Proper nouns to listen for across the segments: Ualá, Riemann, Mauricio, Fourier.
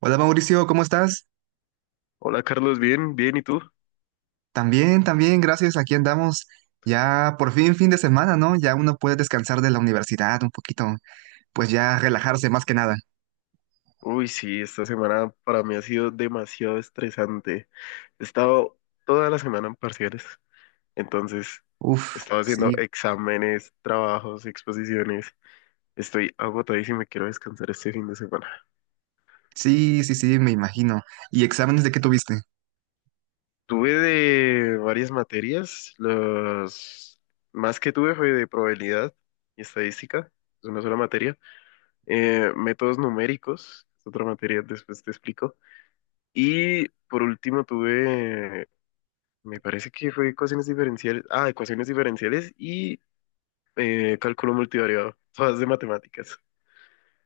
Hola Mauricio, ¿cómo estás? Hola Carlos, bien, bien, ¿y tú? También, también, gracias. Aquí andamos. Ya por fin fin de semana, ¿no? Ya uno puede descansar de la universidad un poquito, pues ya relajarse más que nada. Uy, sí, esta semana para mí ha sido demasiado estresante. He estado toda la semana en parciales, entonces he Uf, estado haciendo sí, exámenes, trabajos, exposiciones. Estoy agotadísimo y quiero descansar este fin de semana. sí, sí, sí, me imagino. ¿Y exámenes de qué tuviste? Tuve de varias materias, los más que tuve fue de probabilidad y estadística, es una sola materia. Métodos numéricos, es otra materia, después te explico. Y por último me parece que fue ecuaciones diferenciales, ah, ecuaciones diferenciales y cálculo multivariado, todas de matemáticas.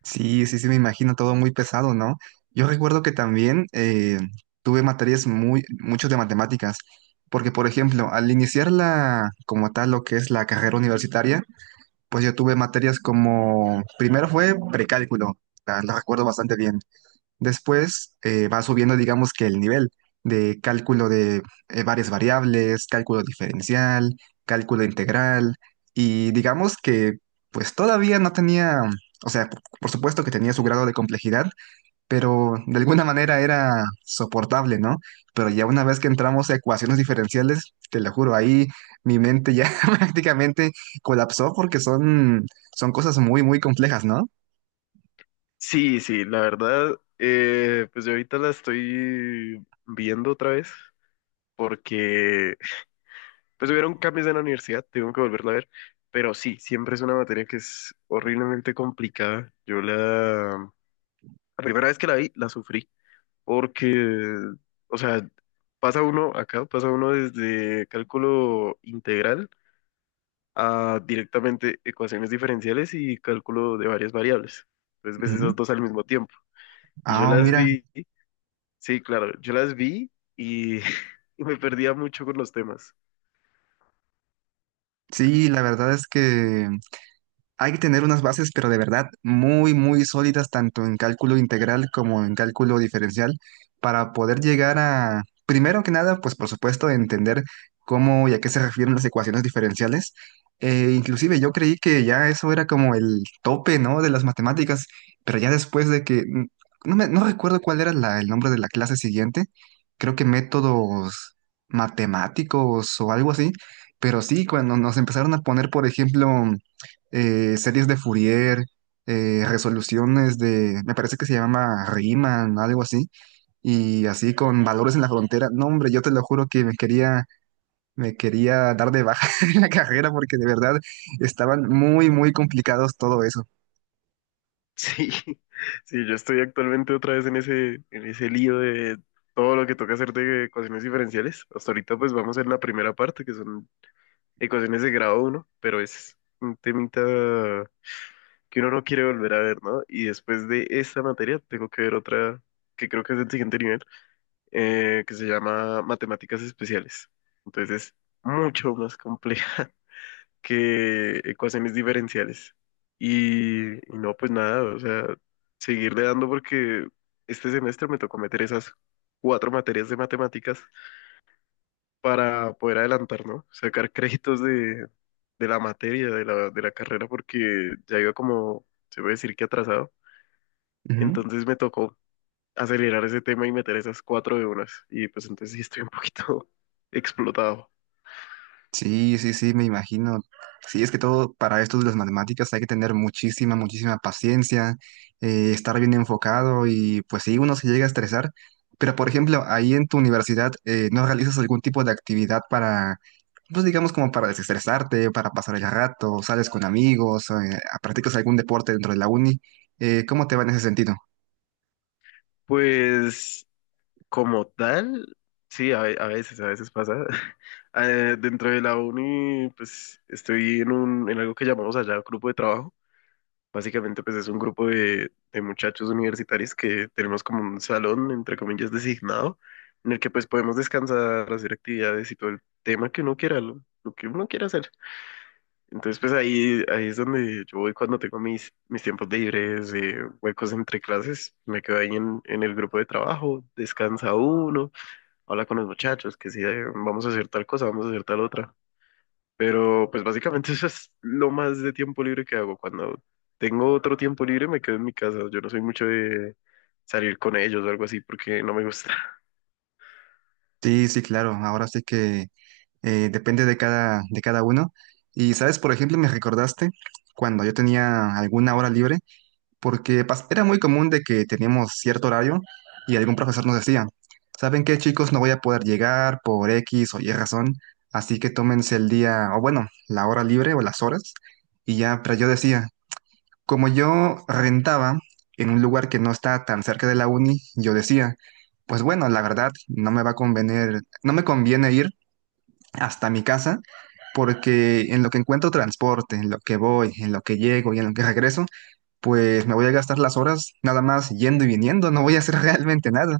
Sí, sí, sí, me imagino todo muy pesado, ¿no? Yo recuerdo que también tuve materias muy, mucho de matemáticas, porque por ejemplo, al iniciar como tal, lo que es la carrera universitaria, pues yo tuve materias como, primero fue precálculo, la recuerdo bastante bien. Después va subiendo, digamos que el nivel de cálculo de varias variables, cálculo diferencial, cálculo integral, y digamos que pues todavía no tenía, o sea, por supuesto que tenía su grado de complejidad, pero de alguna manera era soportable, ¿no? Pero ya una vez que entramos a ecuaciones diferenciales, te lo juro, ahí mi mente ya prácticamente colapsó porque son cosas muy, muy complejas, ¿no? Sí, sí, la verdad, pues yo ahorita la estoy viendo otra vez porque pues hubieron cambios en la universidad, tengo que volverla a ver, pero sí, siempre es una materia que es horriblemente complicada. La primera vez que la vi, la sufrí, porque, o sea, pasa uno acá, pasa uno desde cálculo integral a directamente ecuaciones diferenciales y cálculo de varias variables. Entonces ves Ujú. esas dos al mismo tiempo. Y yo Ah, las mira, vi, sí, claro, yo las vi y, y me perdía mucho con los temas. sí, la verdad es que hay que tener unas bases, pero de verdad, muy, muy sólidas, tanto en cálculo integral como en cálculo diferencial, para poder llegar a, primero que nada, pues por supuesto, entender cómo y a qué se refieren las ecuaciones diferenciales. Inclusive yo creí que ya eso era como el tope, ¿no?, de las matemáticas, pero ya después de que, no recuerdo cuál era el nombre de la clase siguiente, creo que métodos matemáticos o algo así, pero sí, cuando nos empezaron a poner, por ejemplo, series de Fourier, resoluciones de, me parece que se llama Riemann, algo así, y así con valores en la frontera. No, hombre, yo te lo juro que me quería dar de baja en la carrera porque de verdad estaban muy, muy complicados todo eso. Sí, sí, yo estoy actualmente otra vez en ese lío de todo lo que toca hacer de ecuaciones diferenciales. Hasta ahorita pues vamos en la primera parte, que son ecuaciones de grado uno, pero es un temita que uno no quiere volver a ver, ¿no? Y después de esta materia tengo que ver otra que creo que es del siguiente nivel, que se llama matemáticas especiales. Entonces es mucho más compleja que ecuaciones diferenciales. Y no, pues nada, o sea, seguirle dando porque este semestre me tocó meter esas cuatro materias de matemáticas para poder adelantar, ¿no? Sacar créditos de la materia, de la carrera, porque ya iba como, se puede decir que atrasado. Ujú. Entonces me tocó acelerar ese tema y meter esas cuatro de unas. Y pues entonces sí estoy un poquito explotado. Sí, sí, sí, me imagino. Sí, es que todo para esto de las matemáticas hay que tener muchísima, muchísima paciencia, estar bien enfocado y pues sí, uno se llega a estresar. Pero por ejemplo, ahí en tu universidad, ¿no realizas algún tipo de actividad para, pues digamos como para desestresarte, para pasar el rato, sales con amigos, practicas algún deporte dentro de la uni? ¿Cómo te va en ese sentido? Pues como tal, sí, a veces pasa. Dentro de la uni, pues estoy en algo que llamamos allá grupo de trabajo. Básicamente, pues es un grupo de muchachos universitarios que tenemos como un salón, entre comillas, designado, en el que pues podemos descansar, hacer actividades y todo el tema que uno quiera, lo que uno quiera hacer. Entonces, ahí es donde yo voy cuando tengo mis tiempos libres, huecos entre clases, me quedo ahí en el grupo de trabajo, descansa uno, habla con los muchachos, que si vamos a hacer tal cosa, vamos a hacer tal otra. Pero pues básicamente eso es lo más de tiempo libre que hago. Cuando tengo otro tiempo libre me quedo en mi casa. Yo no soy mucho de salir con ellos o algo así porque no me gusta. Sí, sí, claro. Ahora sí que depende de cada uno. Y, ¿sabes? Por ejemplo, me recordaste cuando yo tenía alguna hora libre, porque era muy común de que teníamos cierto horario y algún profesor nos decía, ¿saben qué, chicos? No voy a poder llegar por X o Y razón, así que tómense el día, o bueno, la hora libre o las horas. Y ya, pero yo decía, como yo rentaba en un lugar que no está tan cerca de la uni, yo decía, pues bueno, la verdad, no me va a convenir, no me conviene ir hasta mi casa, porque en lo que encuentro transporte, en lo que voy, en lo que llego y en lo que regreso, pues me voy a gastar las horas nada más yendo y viniendo, no voy a hacer realmente nada.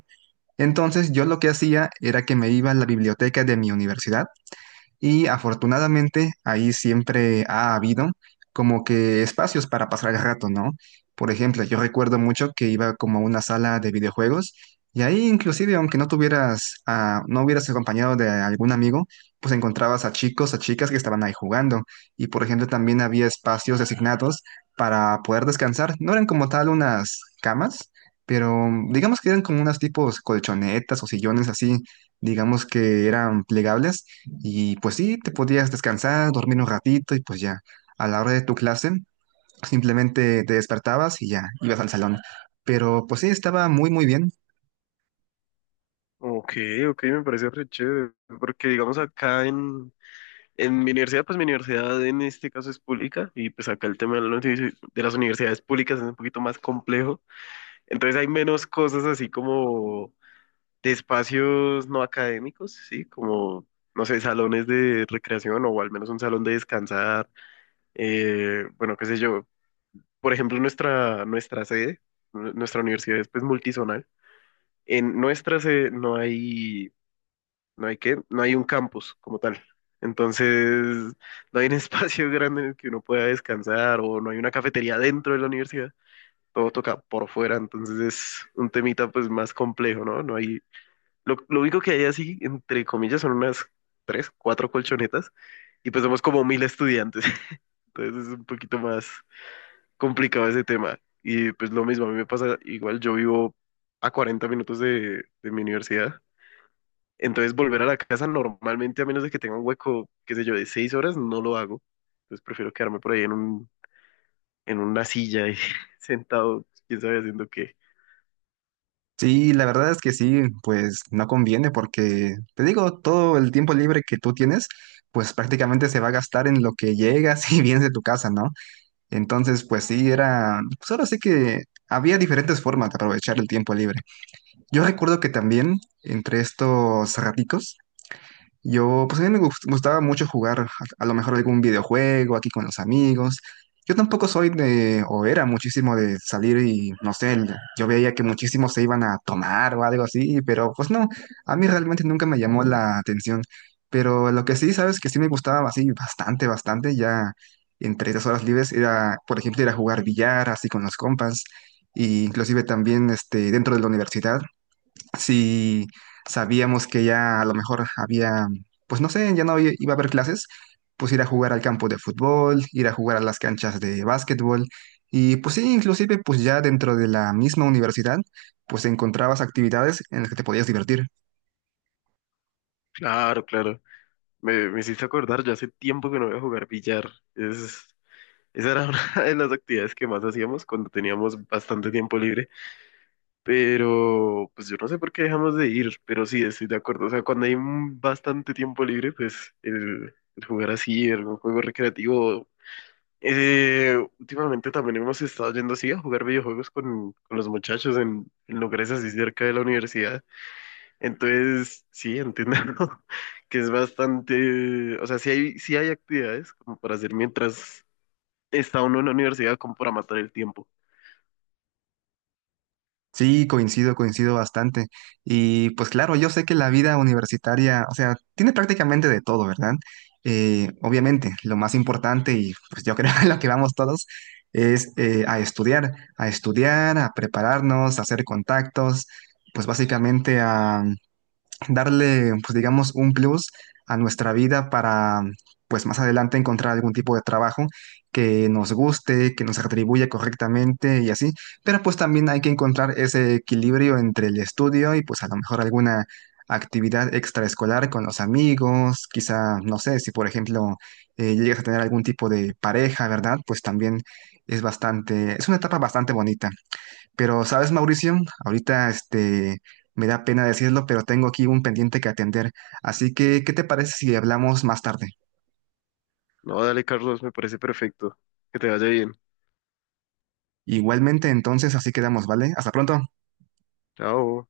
Entonces yo lo que hacía era que me iba a la biblioteca de mi universidad y afortunadamente ahí siempre ha habido como que espacios para pasar el rato, ¿no? Por ejemplo, yo recuerdo mucho que iba como a una sala de videojuegos y ahí inclusive aunque no hubieras acompañado de algún amigo, pues encontrabas a chicos, a chicas que estaban ahí jugando. Y por ejemplo también había espacios designados para poder descansar. No eran como tal unas camas, pero digamos que eran como unas tipos colchonetas o sillones así, digamos que eran plegables y pues sí, te podías descansar, dormir un ratito y pues ya, a la hora de tu clase, simplemente te despertabas y ya, ibas al salón. Pero pues sí, estaba muy, muy bien. Ok, ok, me parece re chévere. Porque digamos en mi universidad, pues mi universidad en este caso es pública y pues acá el tema de de las universidades públicas es un poquito más complejo. Entonces hay menos cosas así como de espacios no académicos, ¿sí? Como, no sé, salones de recreación o al menos un salón de descansar. Bueno, qué sé yo. Por ejemplo, nuestra sede, nuestra universidad es pues multizonal. En nuestra sede no hay, no hay qué, no hay un campus como tal. Entonces, no hay un espacio grande en el que uno pueda descansar o no hay una cafetería dentro de la universidad. Todo toca por fuera, entonces es un temita pues más complejo, ¿no? No hay, lo único que hay así, entre comillas, son unas tres, cuatro colchonetas y pues somos como 1000 estudiantes. Entonces es un poquito más complicado ese tema. Y pues lo mismo, a mí me pasa igual, yo vivo a 40 minutos de mi universidad, entonces volver a la casa normalmente, a menos de que tenga un hueco, qué sé yo, de 6 horas, no lo hago. Entonces prefiero quedarme por ahí en en una silla y sentado, quién sabe haciendo qué. Sí, la verdad es que sí, pues no conviene porque, te digo, todo el tiempo libre que tú tienes, pues prácticamente se va a gastar en lo que llegas y vienes de tu casa, ¿no? Entonces, pues sí, solo sé que había diferentes formas de aprovechar el tiempo libre. Yo recuerdo que también, entre estos raticos, pues a mí gustaba mucho jugar a lo mejor algún videojuego aquí con los amigos. Yo tampoco soy o era muchísimo de salir y, no sé, yo veía que muchísimos se iban a tomar o algo así, pero pues no, a mí realmente nunca me llamó la atención. Pero lo que sí, sabes, que sí me gustaba así bastante, bastante, ya entre las horas libres era, por ejemplo, ir a jugar billar así con los compas, e inclusive también este, dentro de la universidad si sabíamos que ya a lo mejor había, pues no sé, ya no i- iba a haber clases, pues ir a jugar al campo de fútbol, ir a jugar a las canchas de básquetbol y pues sí, inclusive pues ya dentro de la misma universidad, pues encontrabas actividades en las que te podías divertir. Claro, claro. Me hiciste acordar, yo hace tiempo que no voy a jugar billar. Esa era una de las actividades que más hacíamos cuando teníamos bastante tiempo libre. Pero, pues yo no sé por qué dejamos de ir, pero sí, estoy de acuerdo. O sea, cuando hay un bastante tiempo libre, pues el jugar así, el juego recreativo. Últimamente también hemos estado yendo así a jugar videojuegos con los muchachos en lugares así cerca de la universidad. Entonces, sí, entiendo que es bastante, o sea, sí hay actividades como para hacer mientras está uno en la universidad, como para matar el tiempo. Sí, coincido, coincido bastante. Y pues claro, yo sé que la vida universitaria, o sea, tiene prácticamente de todo, ¿verdad? Obviamente, lo más importante y pues yo creo en lo que vamos todos es a estudiar, a estudiar, a prepararnos, a hacer contactos, pues básicamente darle, pues digamos, un plus a nuestra vida para, pues más adelante encontrar algún tipo de trabajo que nos guste, que nos atribuya correctamente y así. Pero pues también hay que encontrar ese equilibrio entre el estudio y pues a lo mejor alguna actividad extraescolar con los amigos, quizá, no sé, si por ejemplo llegas a tener algún tipo de pareja, ¿verdad? Pues también es bastante, es una etapa bastante bonita. Pero, ¿sabes, Mauricio? Ahorita, este, me da pena decirlo, pero tengo aquí un pendiente que atender. Así que, ¿qué te parece si hablamos más tarde? No, dale, Carlos, me parece perfecto. Que te vaya bien. Igualmente, entonces, así quedamos, ¿vale? Hasta pronto. Chao.